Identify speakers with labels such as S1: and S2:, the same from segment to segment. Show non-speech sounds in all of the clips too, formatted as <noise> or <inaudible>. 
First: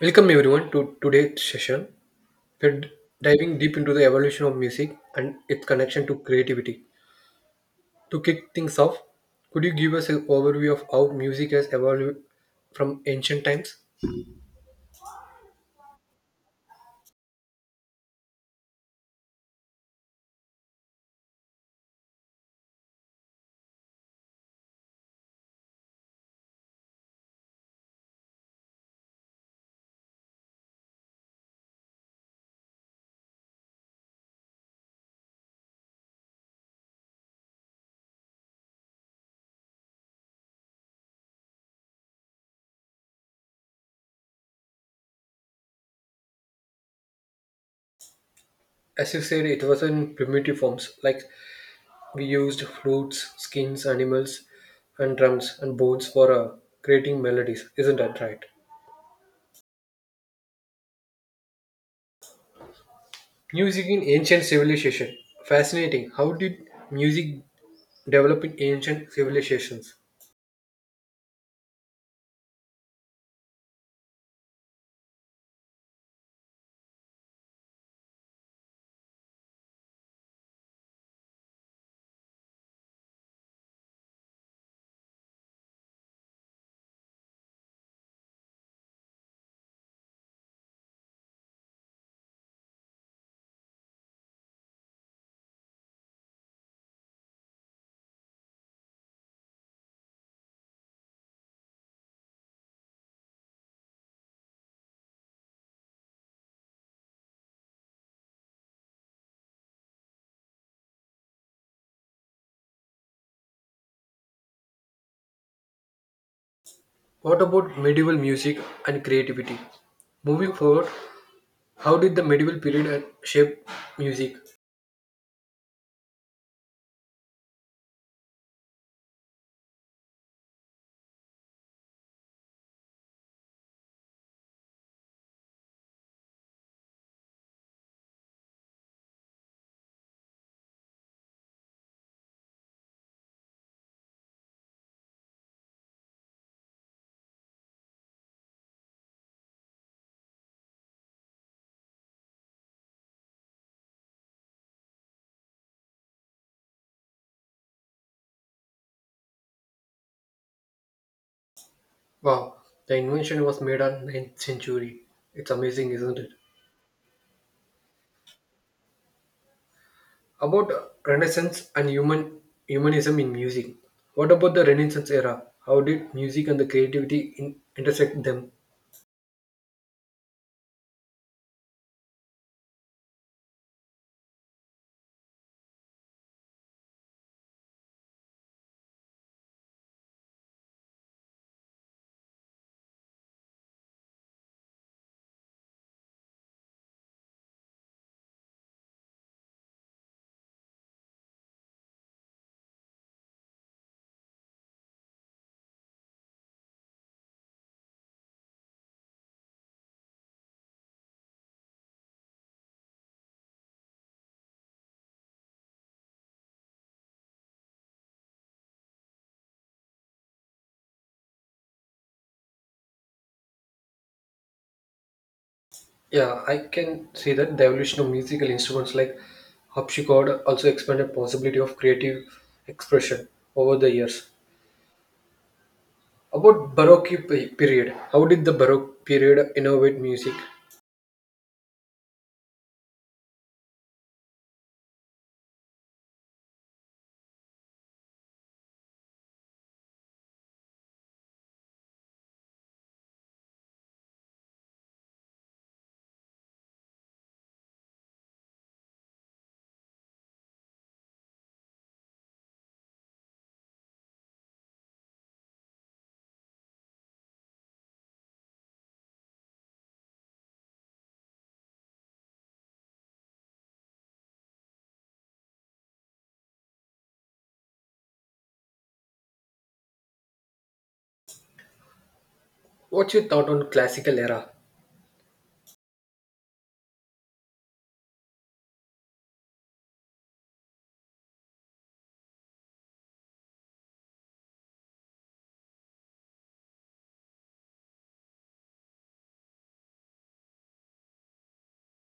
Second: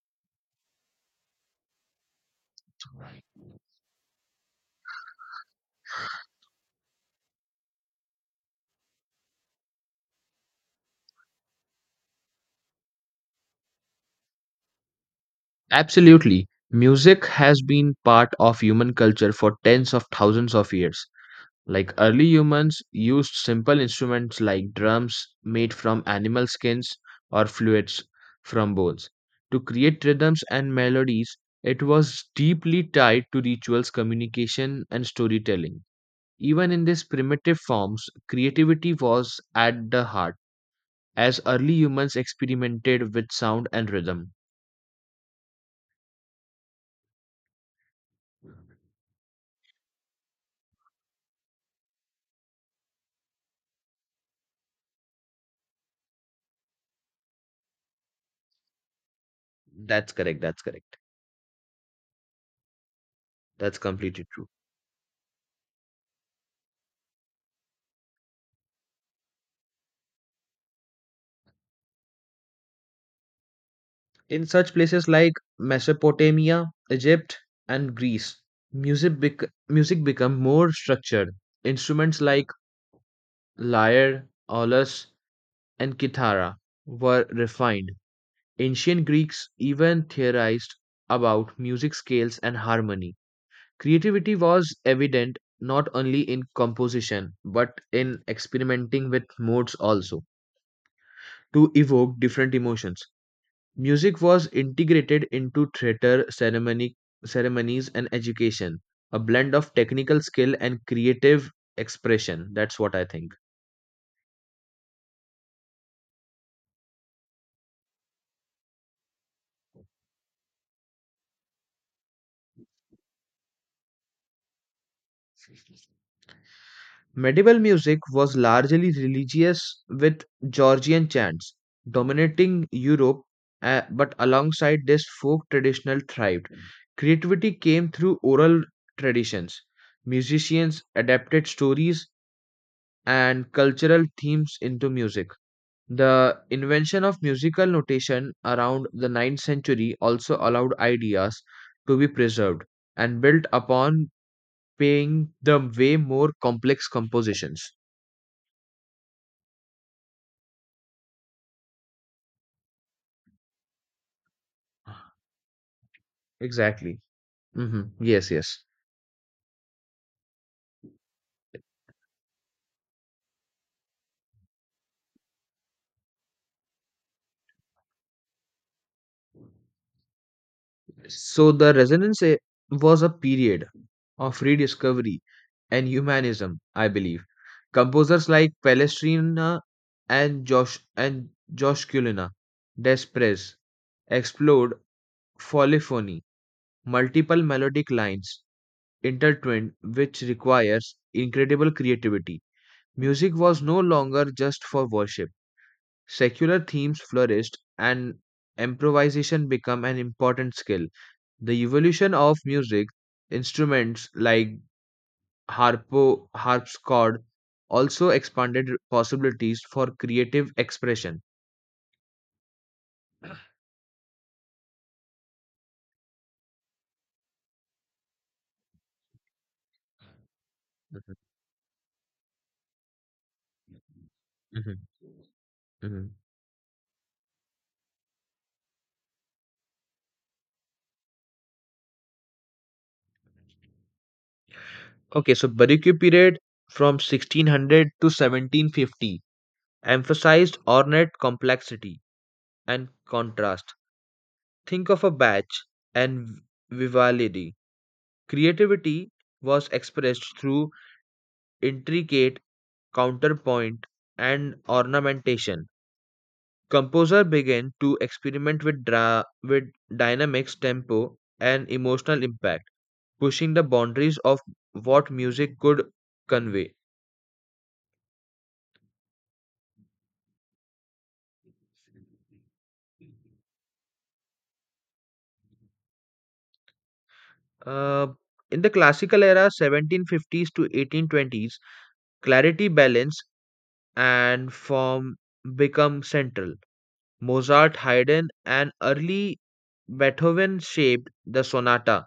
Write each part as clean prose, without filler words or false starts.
S1: Welcome everyone to today's session. We're diving deep into the evolution of music and its connection to creativity. To kick things off, could you give us an overview of how music has evolved from ancient times?
S2: Absolutely. Music has been part of human culture for tens of thousands of years. Like early humans used simple instruments like drums made from animal skins or fluids from bones to create rhythms and melodies. It was deeply tied to rituals, communication, and storytelling. Even in these primitive forms, creativity was at the heart, as early humans experimented with sound and rhythm.
S1: As you said, it was in primitive forms, like we used flutes, skins, animals, and drums and bones for creating melodies. Isn't that right?
S2: That's correct, that's correct. That's
S1: Music in
S2: completely
S1: ancient
S2: true.
S1: civilization. Fascinating. How did music develop in ancient civilizations?
S2: In such places like Mesopotamia, Egypt, and Greece, music become more structured. Instruments like lyre, aulos, and kithara were refined. Ancient Greeks even theorized about music scales and harmony. Creativity was evident not only in composition but in experimenting with modes also to evoke different emotions. Music was integrated into ceremonies and education, a blend of technical skill and creative expression. That's what I think.
S1: What about medieval music and creativity? Moving forward, how did the medieval period shape music?
S2: Medieval music was largely religious with Georgian chants dominating Europe, but alongside this, folk traditional thrived. Creativity came through oral traditions. Musicians adapted stories and cultural themes into music. The invention of musical notation around the 9th century also allowed ideas to be preserved and built upon, paying the way more complex compositions.
S1: Wow, the invention was made on 9th century. It's amazing, isn't it?
S2: Exactly. Hmm, yes, yes.
S1: About Renaissance and humanism in music. What about the Renaissance era? How did music and the intersect them?
S2: So the resonance was a period of rediscovery and humanism, I believe. Composers like Palestrina and Josh Desperez explored polyphony, multiple melodic lines intertwined, which requires incredible creativity. Music was no longer just for worship. Secular themes flourished and improvisation became an important skill. The evolution of music instruments like harpsichord also expanded possibilities for creative expression.
S1: Yeah, I can see that the evolution of musical instruments like harpsichord also expanded
S2: Mhm,
S1: possibility of creative expression over the years.
S2: mhm, mhm.
S1: About period, how did the Baroque period innovate music?
S2: Okay, so Baroque period from 1600 to 1750 emphasized ornate complexity and contrast. Think of a batch and Vivaldi. Creativity was expressed through intricate counterpoint and ornamentation. Composer began to experiment with dynamics, tempo, and emotional impact, pushing the boundaries of what music could convey.
S1: What's your thought on classical era?
S2: Uh, in the classical era, 1750s to 1820s, clarity balance and form become central. Mozart, Haydn, and early Beethoven shaped the sonata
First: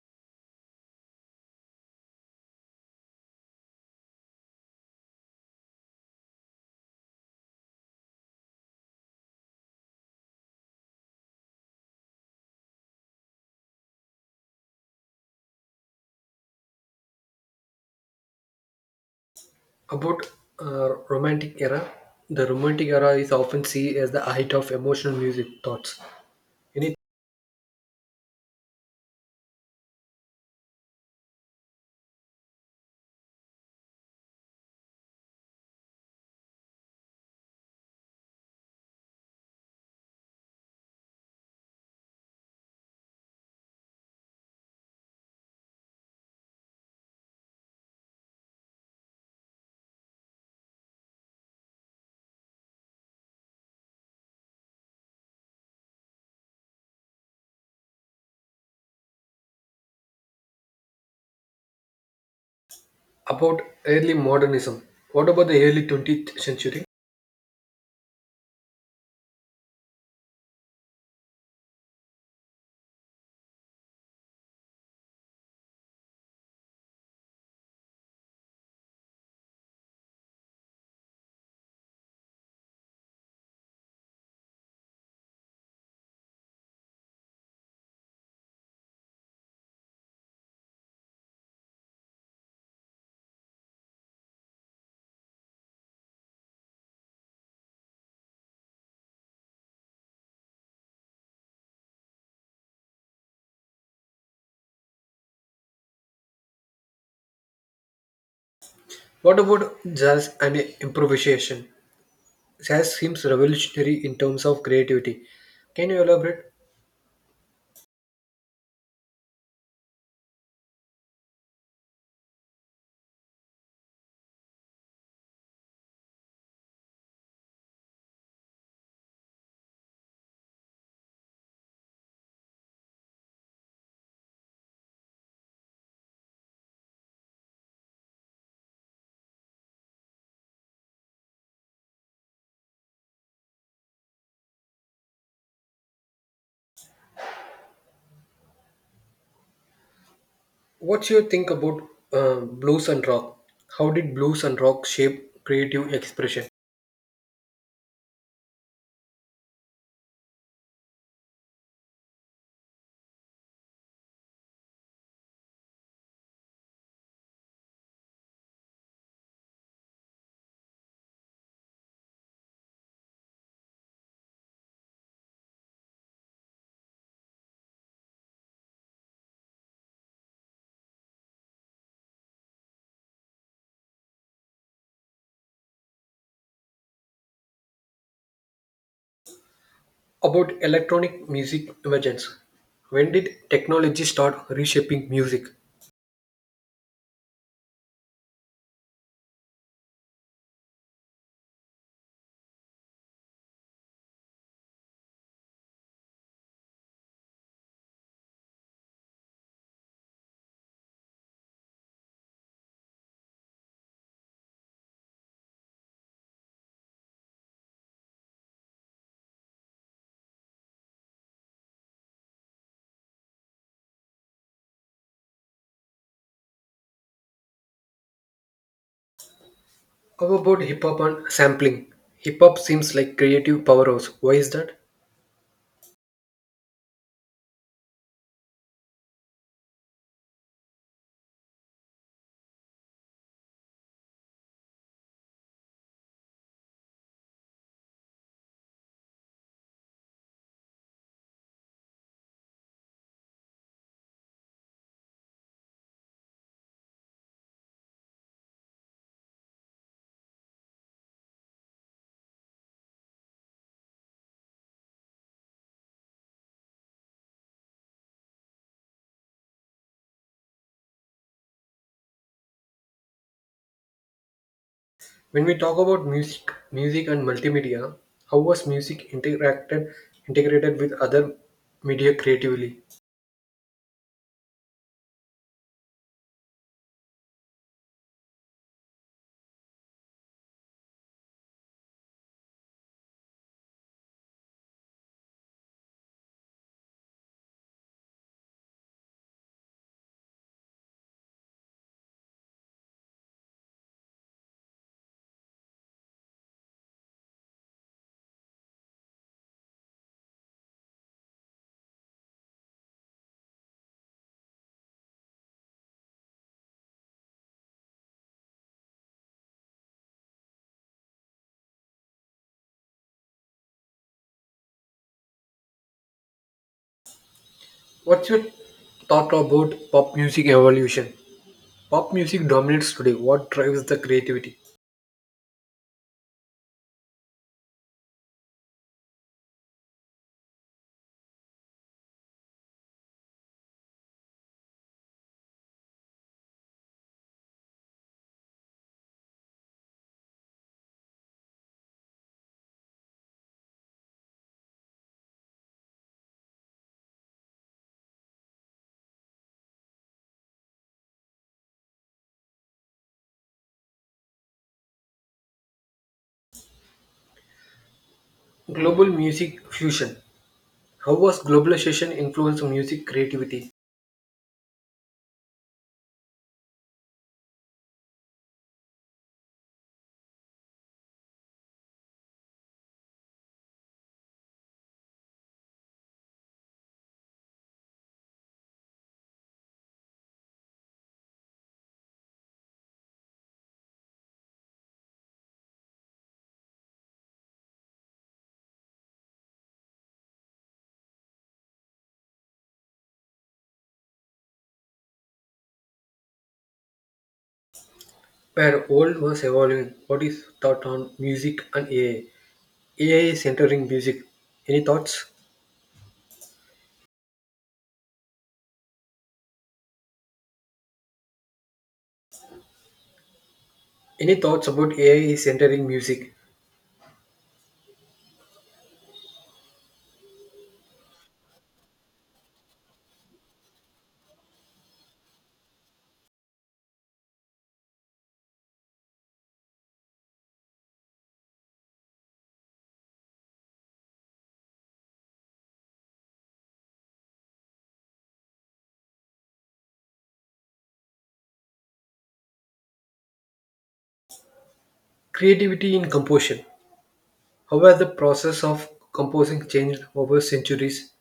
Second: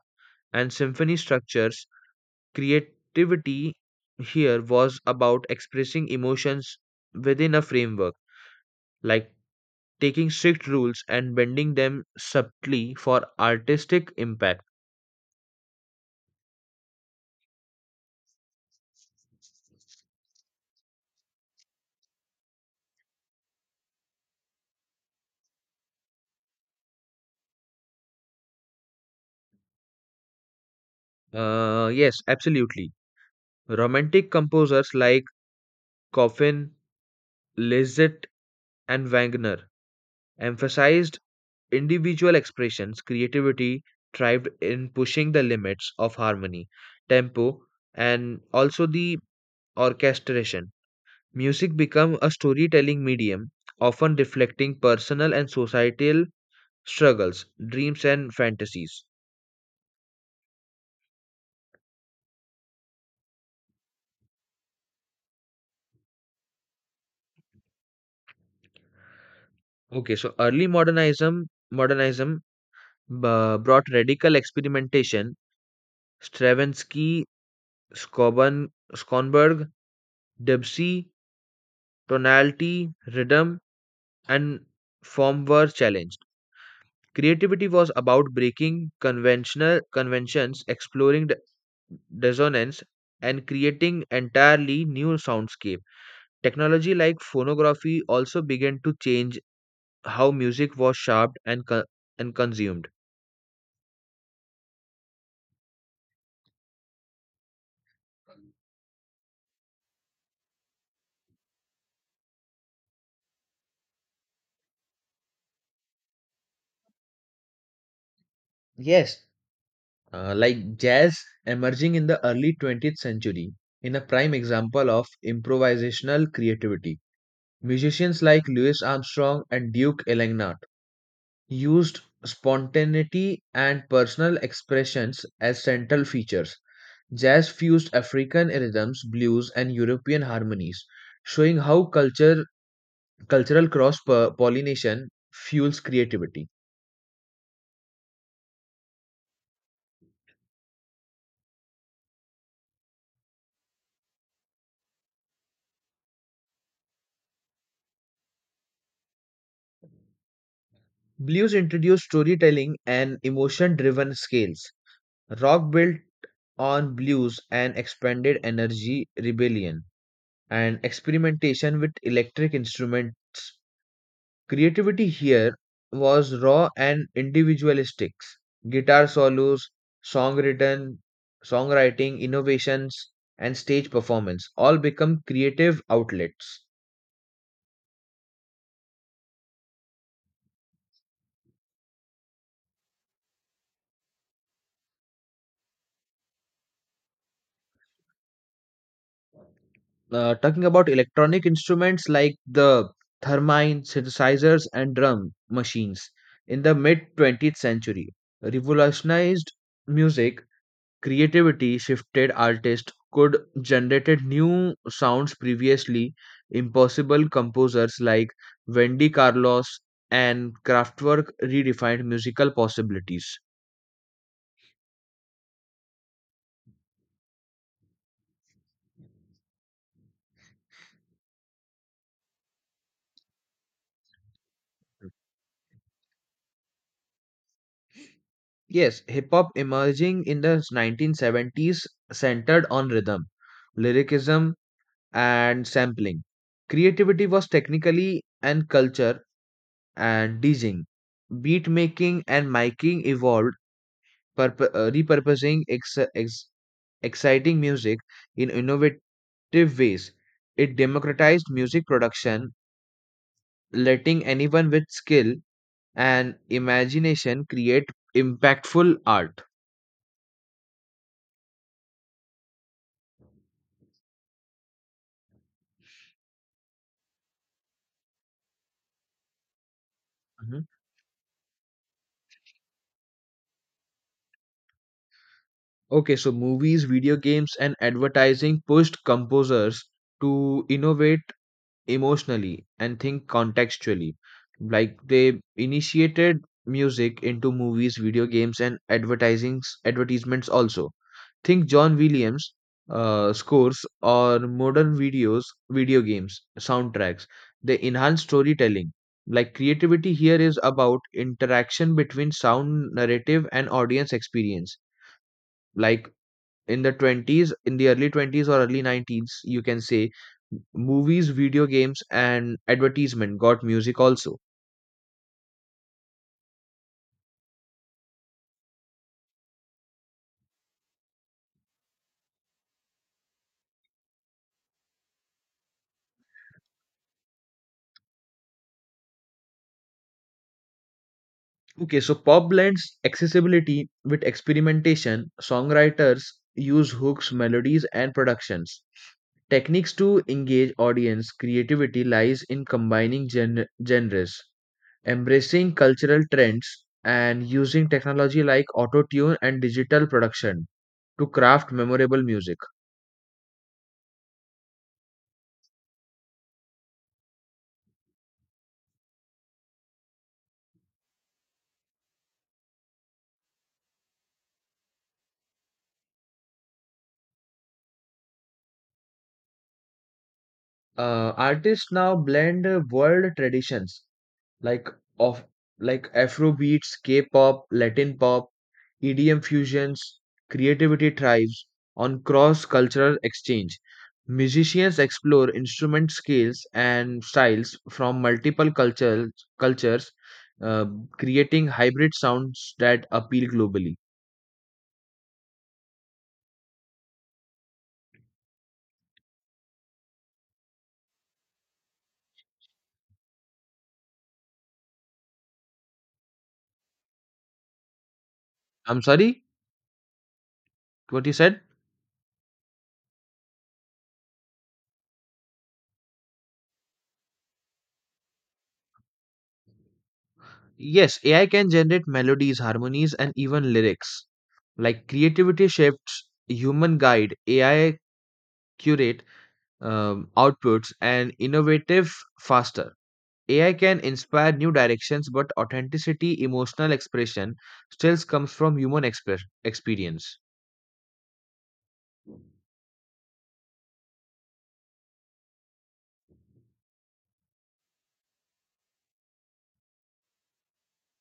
S2: and symphony structures. Creativity here was about expressing emotions within a framework, like taking strict rules and bending them subtly for artistic impact.
S1: About Romantic era, the Romantic era is often seen as the height of emotional music thoughts. Any
S2: Yes, absolutely. Romantic composers like Chopin, Liszt, and Wagner emphasized individual expressions. Creativity thrived in pushing the limits of harmony, tempo, and also the orchestration. Music became a storytelling medium, often reflecting personal and societal struggles, dreams, and fantasies.
S1: about early modernism? What about the early 20th century?
S2: Okay, so early modernism brought radical experimentation. Stravinsky, Skoban, Skonberg, Debussy, tonality, rhythm, and form were challenged. Creativity was about breaking conventional conventions, exploring dissonance, and creating entirely new soundscape. Technology like phonography also began to change how music was shaped and consumed.
S1: What about jazz and improvisation? Jazz seems revolutionary in terms of creativity. Can you elaborate?
S2: Yes, like jazz emerging in the early 20th century, in a prime example of improvisational creativity. Musicians like Louis Armstrong and Duke Ellington used spontaneity and personal expressions as central features. Jazz fused African rhythms, blues, and European harmonies, showing how cultural cross pollination fuels creativity.
S1: What's your think about blues and rock? How did blues and rock shape creative expression?
S2: Blues introduced storytelling and emotion driven scales. Rock built on blues and expanded energy, rebellion, and experimentation with electric instruments. Creativity here was raw and individualistic. Guitar solos, song written, songwriting, innovations, and stage performance all become creative outlets.
S1: About electronic music emergence. When did technology start reshaping music?
S2: Talking about electronic instruments like the thermine, synthesizers, and drum machines in the mid 20th century revolutionized music. Creativity shifted, artists could generated new sounds previously impossible. Composers like Wendy Carlos and Kraftwerk redefined musical possibilities.
S1: How about hip hop and sampling? Hip hop seems like creative powerhouse. Why is that?
S2: Yes, hip hop emerging in the 1970s centered on rhythm, lyricism, and sampling. Creativity was technically and culture and DJing. Beat making and miking evolved repurposing exciting music in innovative ways. It democratized music production, letting anyone with skill and imagination create impactful art.
S1: When we talk about music and multimedia, how was music interacted
S2: Mhm.
S1: integrated with other media creatively?
S2: Okay, so movies, video games, and advertising pushed composers to innovate emotionally and think contextually. Like they initiated music into movies, video games, and advertising advertisements also. Think John Williams scores or video games, soundtracks. They enhance storytelling. Like creativity here is about interaction between sound, narrative, and audience experience. Like in the early 20s or early 19s you can say movies, video games, and advertisement got music also.
S1: What's your thought about pop music evolution? Pop music dominates today. What drives the creativity?
S2: Okay, so pop blends accessibility with experimentation. Songwriters use hooks, melodies, and productions techniques to engage audience. Creativity lies in combining genres, embracing cultural trends, and using technology like auto tune and digital production to craft memorable music.
S1: Global music fusion. How was globalization influenced music creativity?
S2: Artists now blend world traditions like of like afro beats, k-pop, latin pop, edm fusions. Creativity thrives on cross cultural exchange. Musicians explore instrument scales and styles from multiple cultures uh, creating hybrid sounds that appeal globally.
S1: Where old was evolving, what is thought on music and AI? AI is entering music. Any thoughts?
S2: I'm sorry, what you said?
S1: Any thoughts about AI is entering music?
S2: Yes, AI can generate melodies, harmonies, and even lyrics. Like creativity shifts, human guide AI, curate outputs and innovative faster. AI can inspire new directions, but authenticity emotional expression still comes from human express experience.
S1: Creativity in composition. How has the process of composing changed over centuries?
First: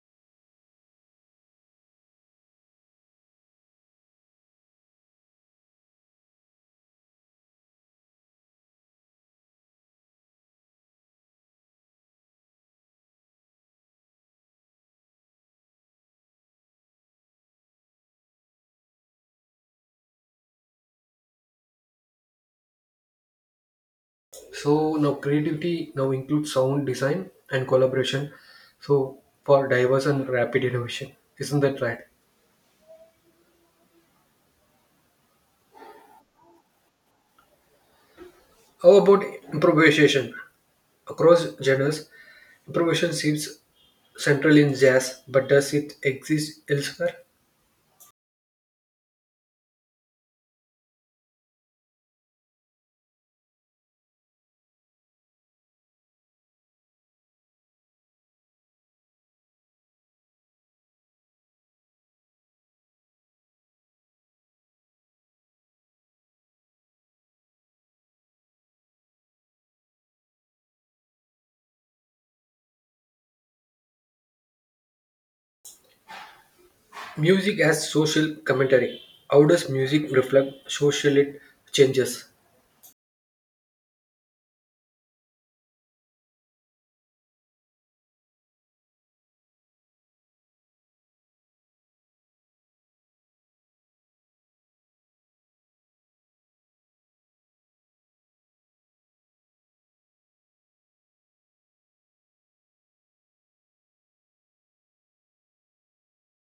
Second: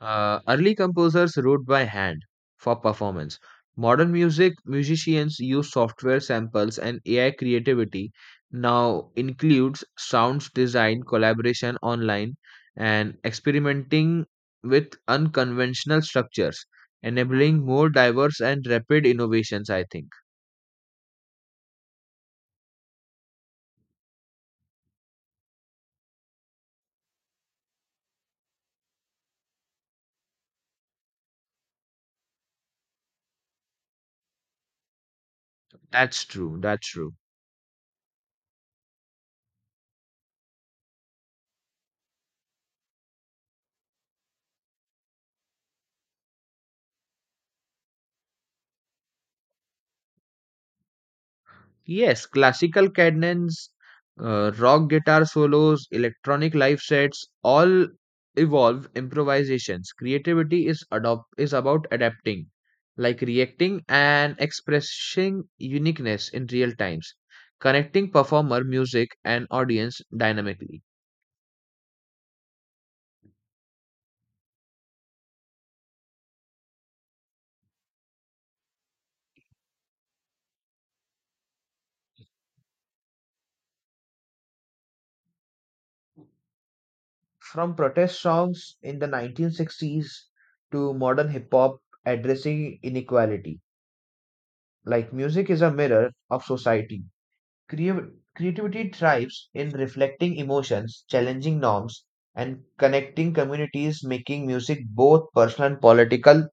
S2: Early composers wrote by hand for performance. Modern music musicians use software samples and AI. Creativity now includes sounds design, collaboration online, and experimenting with unconventional structures, enabling more diverse and rapid innovations, I think.
S1: So now creativity now includes sound design and collaboration. So for diverse and rapid innovation. Isn't that right?
S2: That's true. That's true.
S1: How about improvisation? Across genres, improvisation seems central in jazz, but does it exist elsewhere?
S2: Yes, classical cadence, rock guitar solos, electronic live sets, all evolve improvisations. Creativity is about adapting, like reacting and expressing uniqueness in real times, connecting performer, music, and audience dynamically.
S1: Music as social commentary. How does music reflect social it changes?
S2: From protest songs in the 1960s to modern hip hop addressing inequality, like music is a mirror of society. Creav- Creativity thrives in reflecting emotions, challenging norms, and connecting communities, making music both personal and political.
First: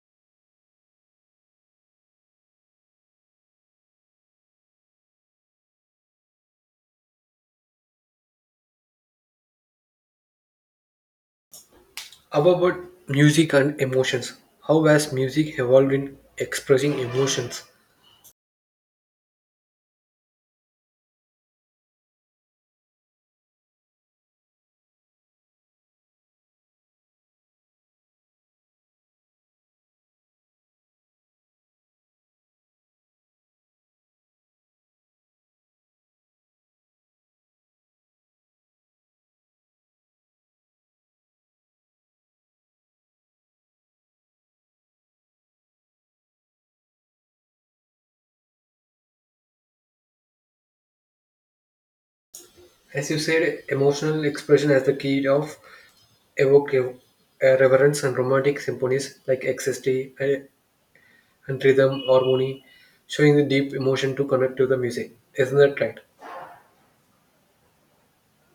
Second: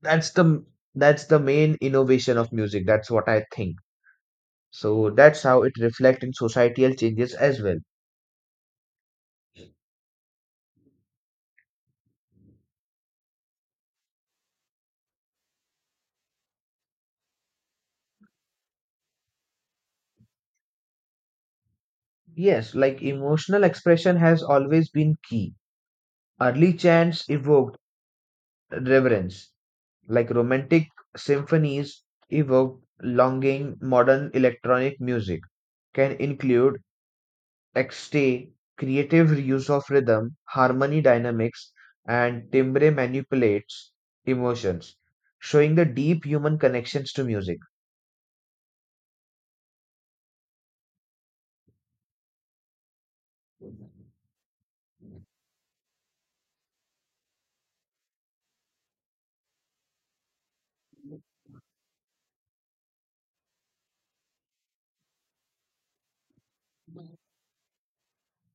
S2: That's the that's the main innovation of music. That's what I think. So that's how it reflects in societal changes as well.
S1: How about music and emotions? How has music evolved in expressing emotions?
S2: Yes, like emotional expression has always been key. Early chants evoked reverence, like romantic symphonies evoked longing. Modern electronic music can include Exte, creative reuse of rhythm, harmony dynamics, and timbre manipulates emotions, showing the deep human connections to music.
S1: As you said, emotional expression as the key of evocative reverence and romantic symphonies like ecstasy and rhythm harmony, showing the deep emotion to connect to the music. Isn't that right?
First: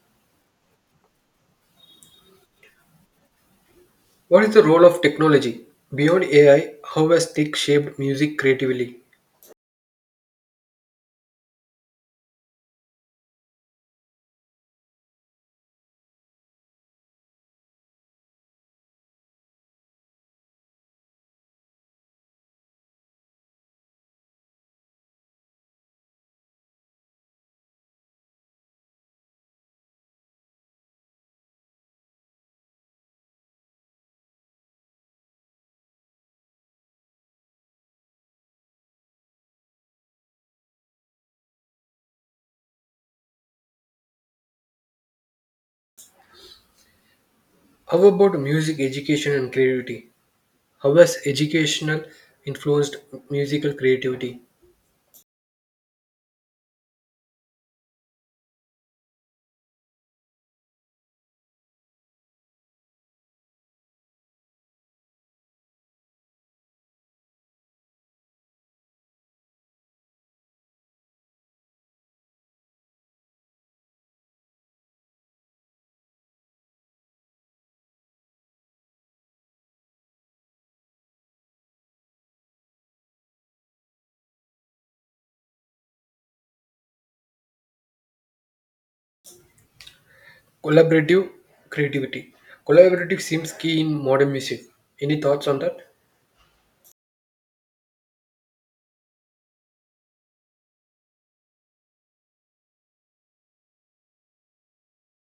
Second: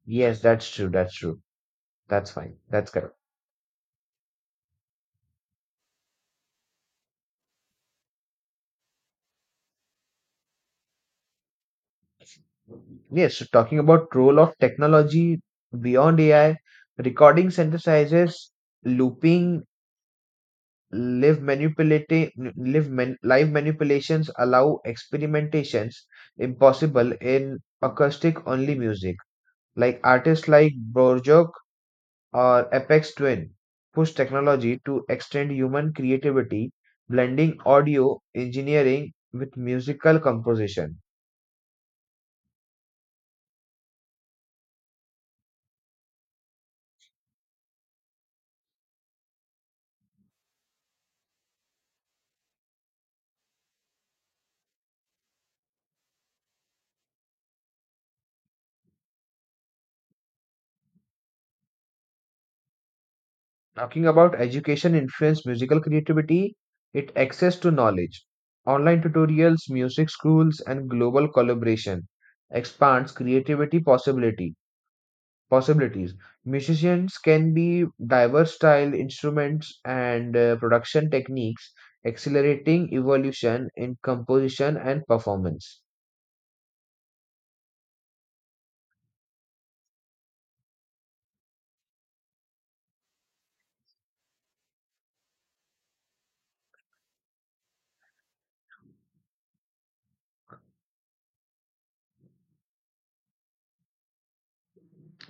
S2: Yes, that's true. That's true. That's fine. That's correct.
S1: What is the role of technology? Beyond AI, how has tech shaped music creatively?
S2: Yes, so talking about role of technology beyond AI, recording synthesizers, looping, live manipulating, live manipulations allow experimentations impossible in acoustic only music. Like artists like Borjok or Apex Twin push technology to extend human creativity, blending audio engineering with musical composition.
S1: How about music education and creativity? How has educational influenced musical creativity?
S2: Talking about education influence musical creativity, it access to knowledge. Online tutorials, music schools, and global collaboration expands creativity possibility possibilities. Musicians can be diverse style instruments and production techniques, accelerating evolution in composition and performance.
S1: Collaborative creativity. Collaborative seems key in modern music. Any thoughts on that?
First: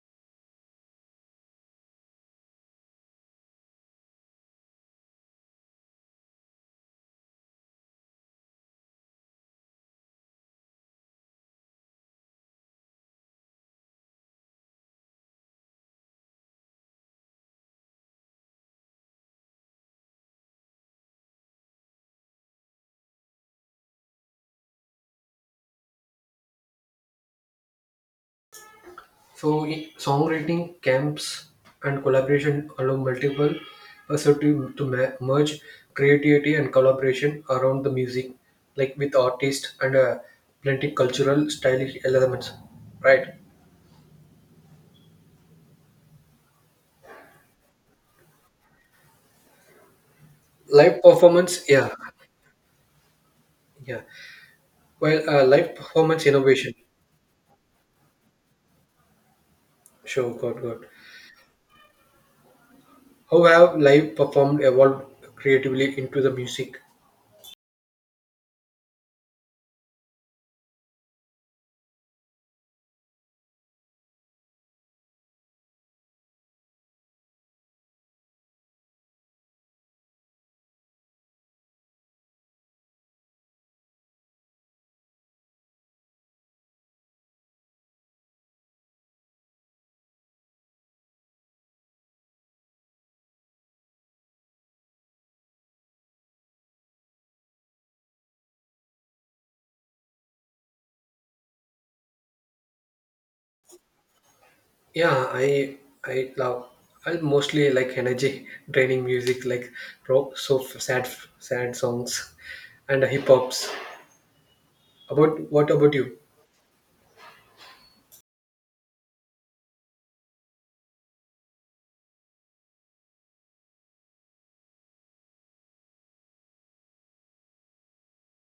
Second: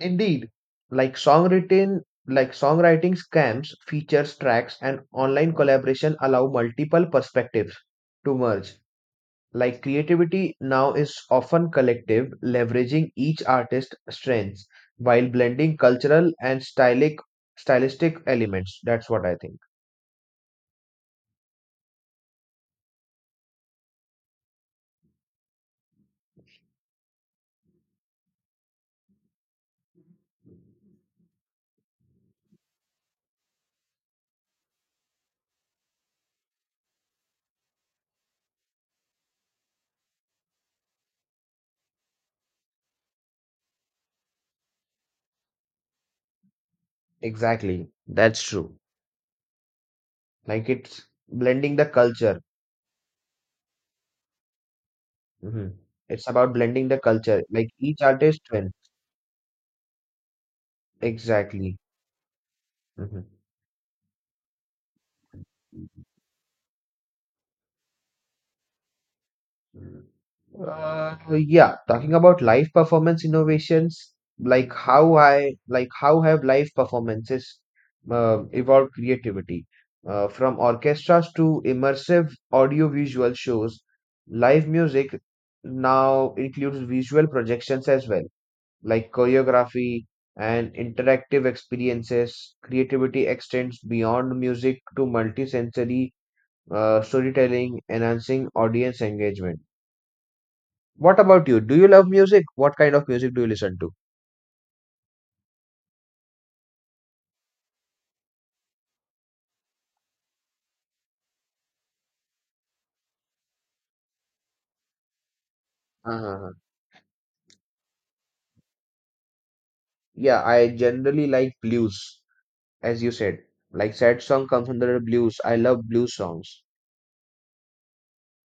S2: Indeed, like songwriting, like songwriting scams, features, tracks, and online collaboration allow multiple perspectives to merge. Like creativity now is often collective, leveraging each artist's strengths while blending cultural and stylic stylistic elements. That's what I think.
S1: So, songwriting camps and collaboration allow multiple perspectives to merge creativity and collaboration around the music, like with artists and blending cultural stylistic elements. Right.
S2: Exactly. That's true. Like
S1: Live
S2: it's
S1: performance,
S2: blending the
S1: yeah,
S2: culture.
S1: yeah. Well,
S2: Hmm.
S1: live performance
S2: It's about
S1: innovation.
S2: blending the culture. Like each artist win.
S1: Sure, got.
S2: Exactly. Hmm.
S1: How have live performed evolved creatively into the music?
S2: Yeah, talking about live performance innovations, like how have live performances evolved creativity from orchestras to immersive audio-visual shows. Live music now includes visual projections as well, like choreography and interactive experiences. Creativity extends beyond music to multisensory storytelling, enhancing audience engagement. What about you? Do you love music? What kind of music do you listen to?
S1: Yeah, I love I mostly like energy <laughs> draining music like rock, so sad sad songs and hip hops. About what about you?
S2: Uh-huh. Yeah, I generally like blues, as you said. Like sad song comes under the blues. I love blues songs.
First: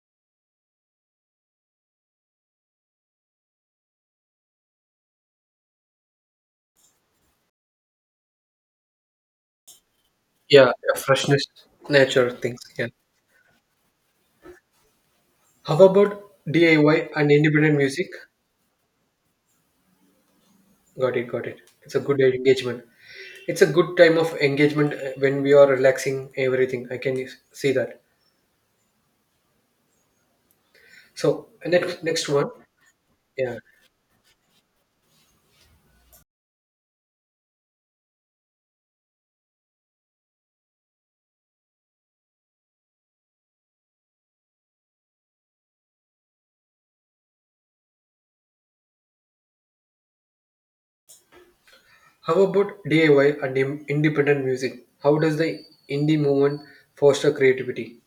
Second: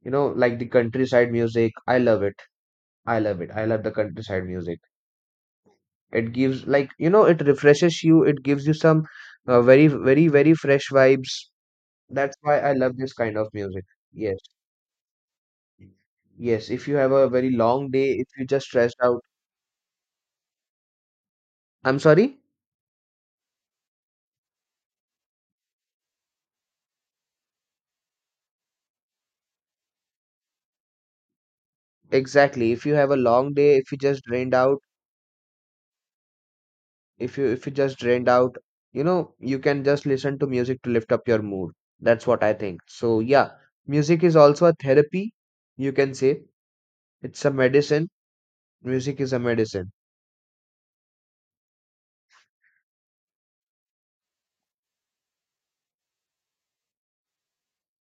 S2: You know, like the countryside music. I love it. I love it. I love the countryside music. It gives, like, you know, it refreshes you. It gives you some very, very, very
S1: Yeah,
S2: fresh
S1: yeah,
S2: vibes.
S1: freshness, nature
S2: That's
S1: things.
S2: why I
S1: Yeah.
S2: love this kind of music. Yes.
S1: How about
S2: Yes, if you
S1: DIY
S2: have a
S1: and
S2: very
S1: independent
S2: long
S1: music?
S2: day, if you just stressed out.
S1: Got it. It's
S2: I'm
S1: a good
S2: sorry?
S1: engagement. It's a good time of engagement when we are relaxing everything. I can see that. So next one.
S2: Exactly. If you have a long
S1: Yeah.
S2: day, if you just drained out, if you just drained out, you know, you can just listen to music to lift up your mood. That's what I think. So yeah, music is also a therapy, you can say. It's a medicine. Music is a medicine.
S1: How about DIY and independent music? How does the indie movement foster creativity?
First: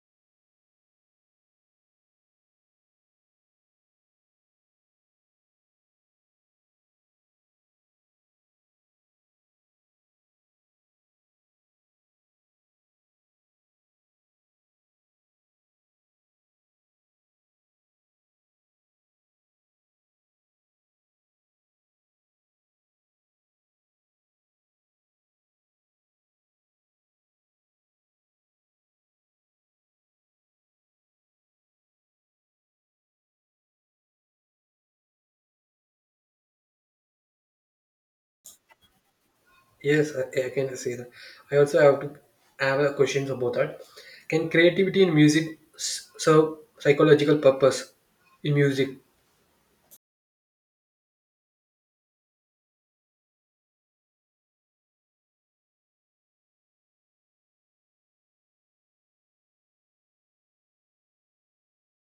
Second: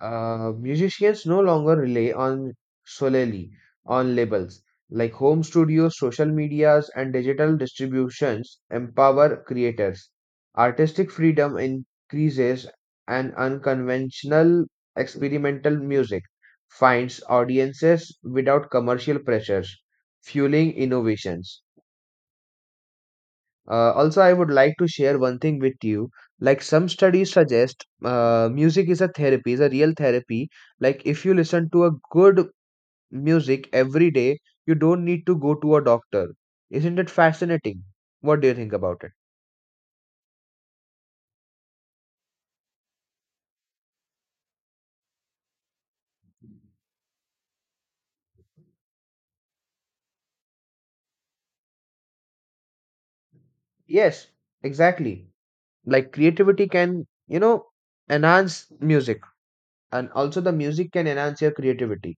S2: Musicians no longer rely on solely on labels, like home studios, social medias, and digital distributions empower creators. Artistic freedom increases, and unconventional experimental music finds audiences without commercial pressures, fueling innovations. Also, I would like to share one thing with you. Like some studies suggest, music is a therapy, is a real therapy. Like if you listen to a good music every day, you don't need to go to a doctor. Isn't it fascinating? What do you think about it?
S1: Yes, I can say that. I also have to I have a questions about that. Can creativity in music serve psychological purpose in music?
S2: Yes, exactly. Like creativity can, you know, enhance music, and also the music can enhance your creativity.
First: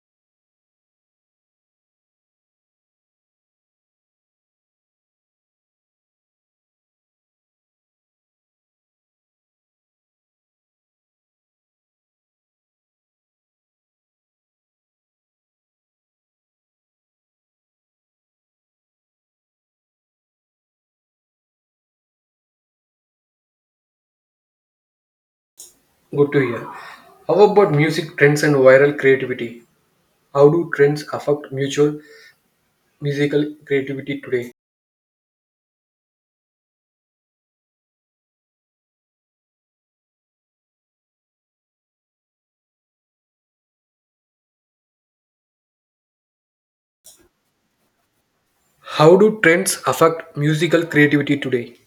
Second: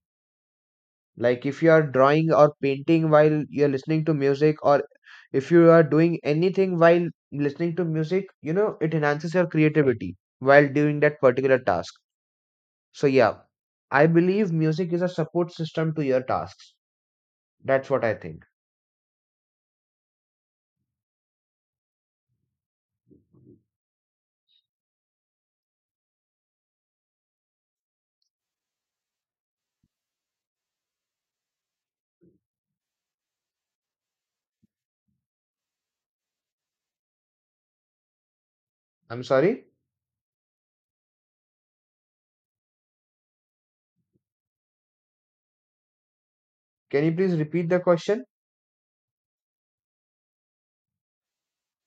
S2: Like if you are drawing or painting while you're listening to music, or if you are doing anything while listening to music, you know, it enhances your creativity while doing that particular task. So, yeah, I believe music is a support system to your tasks. That's what I think.
S1: Good to hear. How about music trends and viral creativity? How do trends affect mutual musical creativity today?
S2: I'm sorry. Can you please repeat the question?
S1: How do trends affect musical creativity today?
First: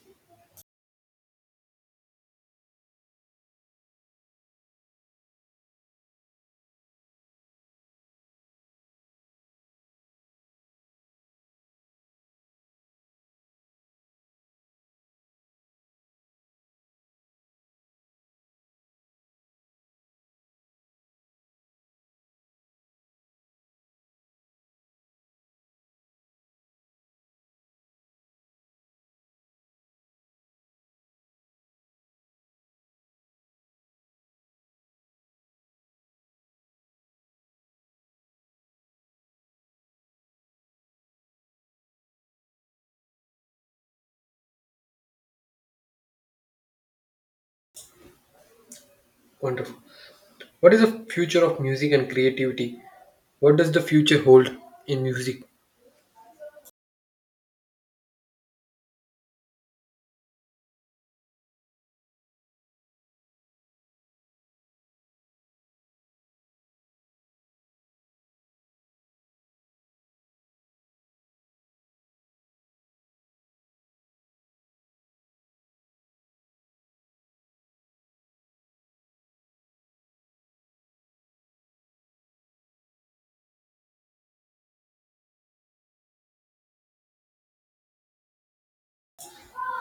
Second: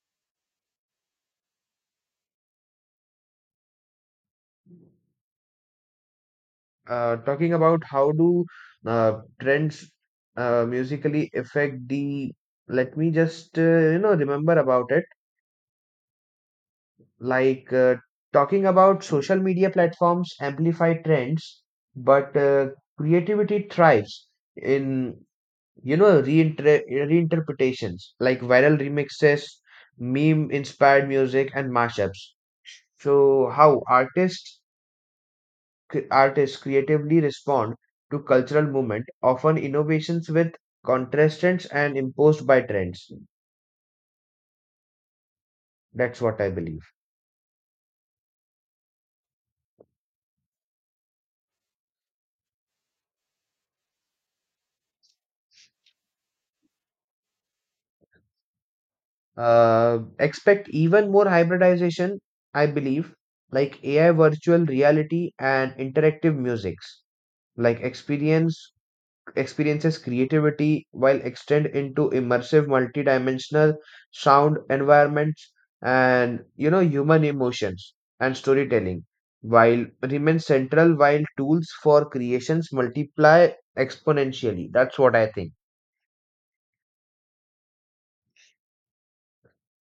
S2: Talking about how do trends musically affect the. Let me just remember about it. like uh, Talking about social media platforms amplify trends, but creativity thrives in, reinterpretations, like viral remixes, meme inspired music, and mashups. So how artists artists creatively respond to cultural movement, often innovations with contrastants and imposed by trends. That's what I believe.
S1: Wonderful. What is the future of music and creativity? What does the future hold in music?
S2: Expect even more hybridization, I believe, like AI, virtual reality, and interactive musics, like experiences creativity while extend into immersive multidimensional sound environments. And, you know, human emotions and storytelling while remain central while tools for creations multiply exponentially. That's what I think.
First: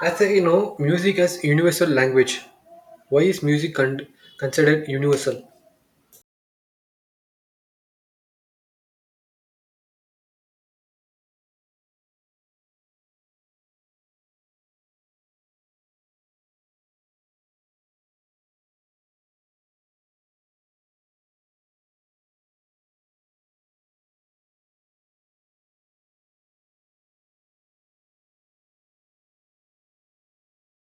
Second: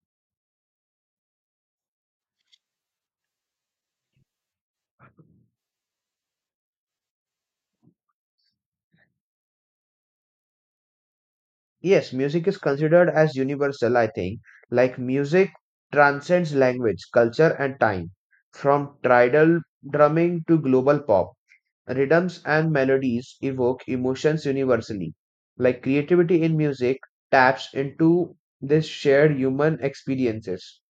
S1: As I know, music as universal language. Why is music considered universal?
S2: Yes, music is considered as universal, I think. Like music transcends language, culture, and time. From tribal drumming to global pop, rhythms and melodies evoke emotions universally. Like creativity in music taps into this shared human experiences,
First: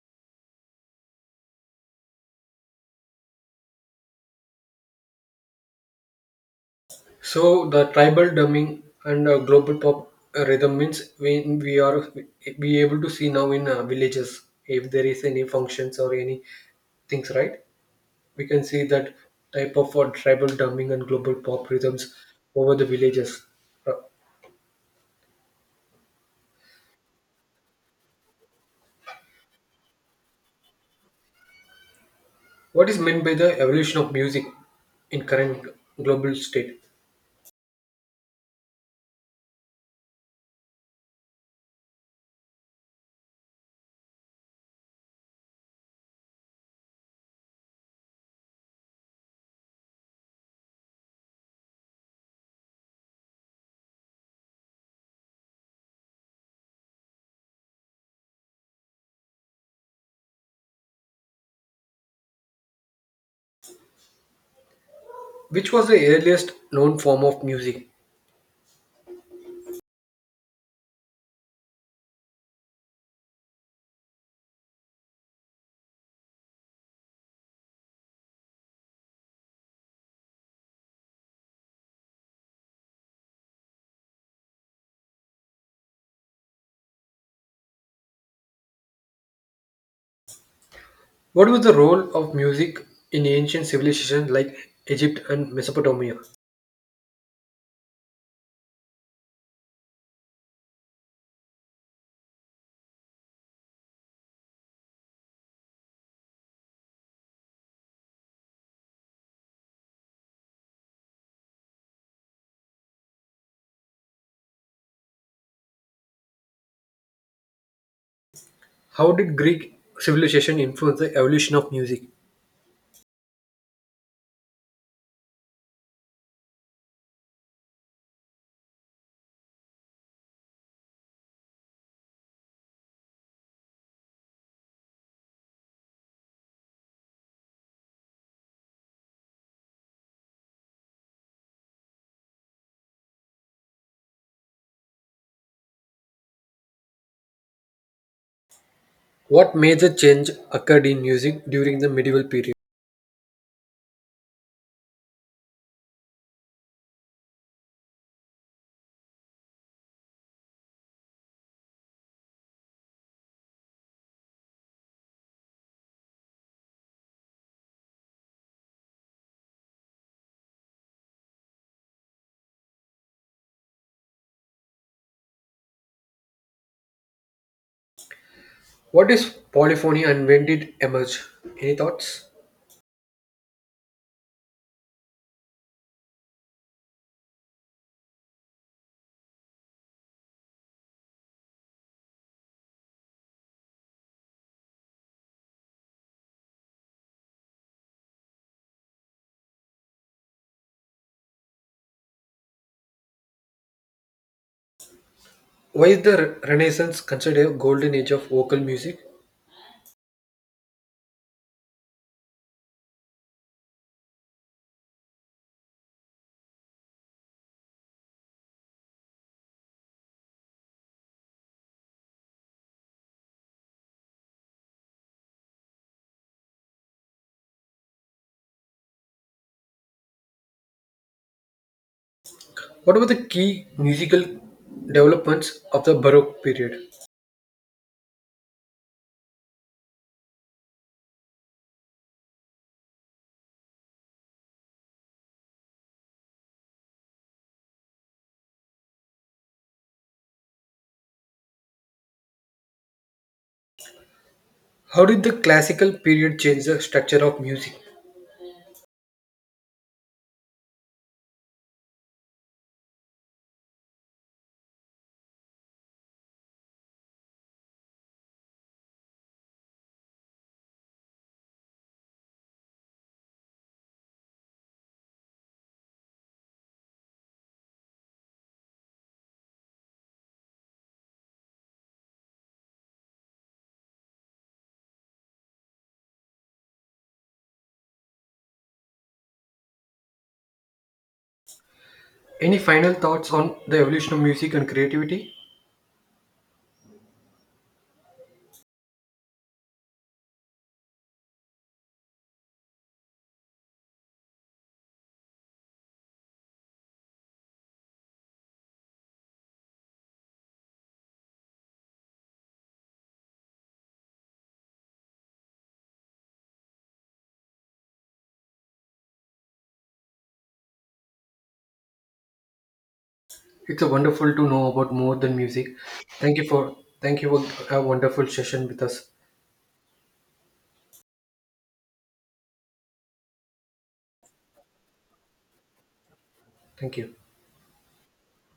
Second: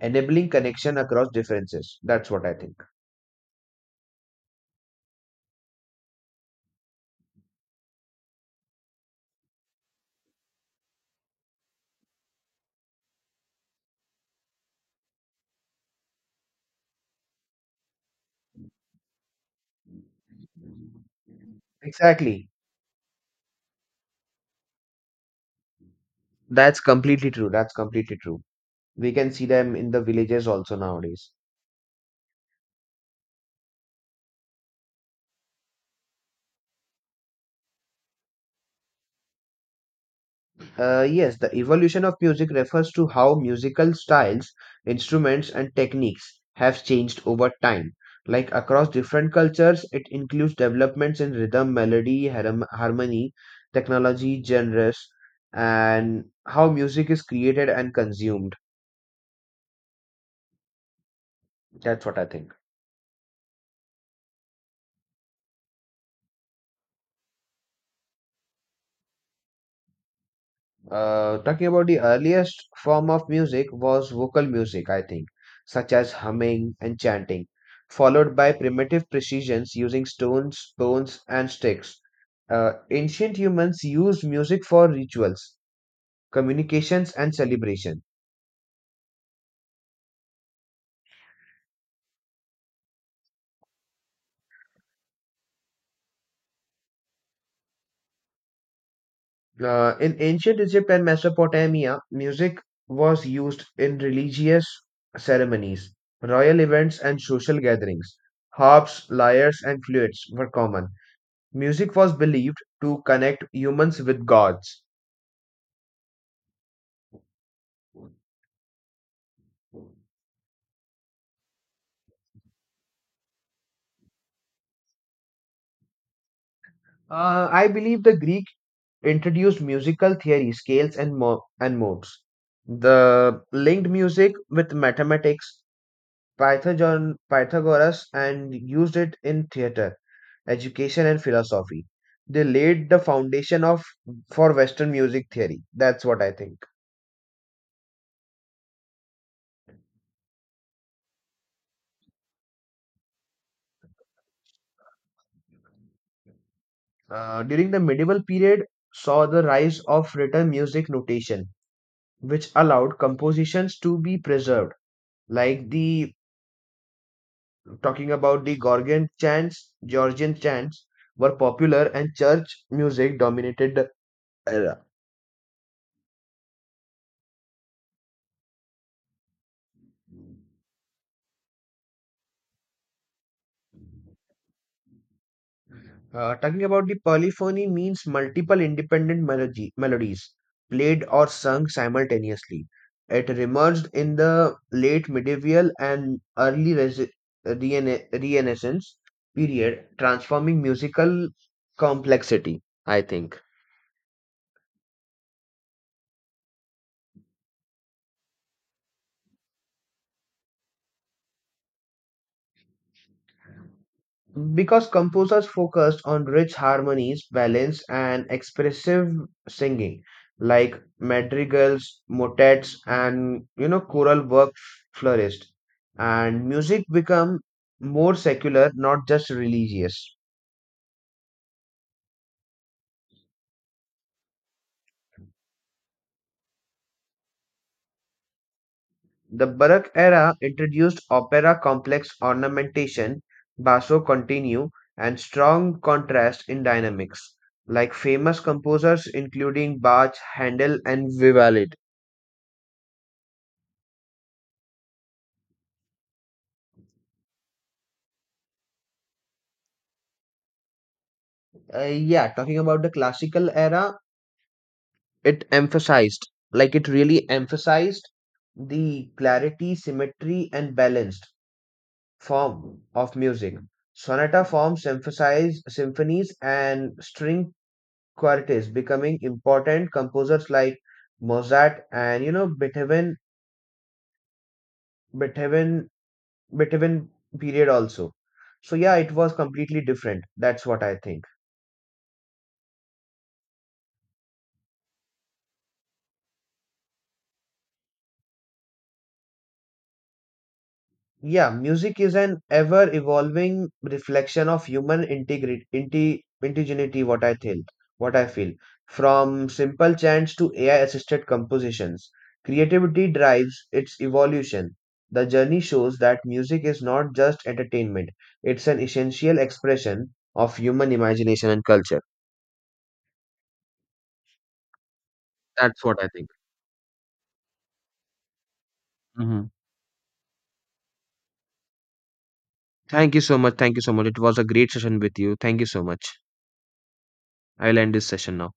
S2: enabling connection across differences. That's what I think.
S1: So the tribal drumming and global pop rhythm means we are be able to see now in villages if there is any functions or any things, right? We can see that type of tribal drumming and global pop rhythms
S2: Exactly.
S1: over the villages. Uh,
S2: That's completely true. That's completely true. We can see them in the villages also nowadays.
S1: What is meant by the evolution of music in current global state?
S2: Yes, the evolution of music refers to how musical styles, instruments, and techniques have changed over time. Like across different cultures, it includes developments in rhythm, melody, harmony, technology, genres, and how music is created and consumed. That's what I think.
S1: Which was the earliest known form of music?
S2: Talking about the earliest form of music was vocal music, I think, such as humming and chanting, followed by primitive precisions using stones, bones, and sticks. Ancient humans used music for rituals, communications, and celebration.
S1: What was the role of music in ancient civilizations like Egypt and Mesopotamia?
S2: In ancient Egypt and Mesopotamia, music was used in religious ceremonies, royal events, and social gatherings. Harps, lyres, and flutes were common. Music was believed to connect humans with gods.
S1: How did Greek civilization influence the evolution of music?
S2: I believe the Greek introduced musical theory, scales, and, and modes. The linked music with mathematics, Pythagoras, and used it in theater, education, and philosophy. They laid the foundation of for Western music theory. That's what I think.
S1: What major change occurred in music during the medieval period?
S2: During the medieval period, saw the rise of written music notation, which allowed compositions to be preserved, like the talking about the Gorgon chants, Georgian chants were popular and church music dominated the era.
S1: What is polyphony and when did it emerge? Any thoughts?
S2: Talking about the polyphony means multiple independent melodies played or sung simultaneously. It emerged in the late medieval and early Renaissance period, transforming musical complexity, I think.
S1: Why is the Renaissance considered a golden age of vocal music?
S2: Because composers focused on rich harmonies, balance, and expressive singing, like madrigals, motets, and, you know, choral work flourished, and music became more secular, not just religious.
S1: What were the key musical developments of the Baroque period?
S2: The Baroque era introduced opera complex ornamentation, basso continuo, and strong contrast in dynamics, like famous composers including Bach, Handel, and Vivaldi.
S1: How did the classical period change the structure of music?
S2: Yeah, talking about the classical era, it emphasized, like it really emphasized the clarity, symmetry, and balanced form of music. Sonata forms emphasized symphonies and string quartets becoming important. Composers like Mozart and, you know, Beethoven, Beethoven period also. So yeah, it was completely different. That's what I think.
S1: Any final thoughts on the evolution of music and creativity?
S2: Yeah, music is an ever evolving reflection of human integrity, indigeneity, what I feel. From simple chants to AI assisted compositions, creativity drives its evolution. The journey shows that music is not just entertainment, it's an essential expression of human imagination and culture.
S1: It's a wonderful to know about more than music.
S2: That's what I think.
S1: Thank you for thank you for a wonderful session with us.
S2: Mhm. Thank you so much. Thank you so much. It was a great session with you. Thank you so much.
S1: Thank you.
S2: I'll end this session now.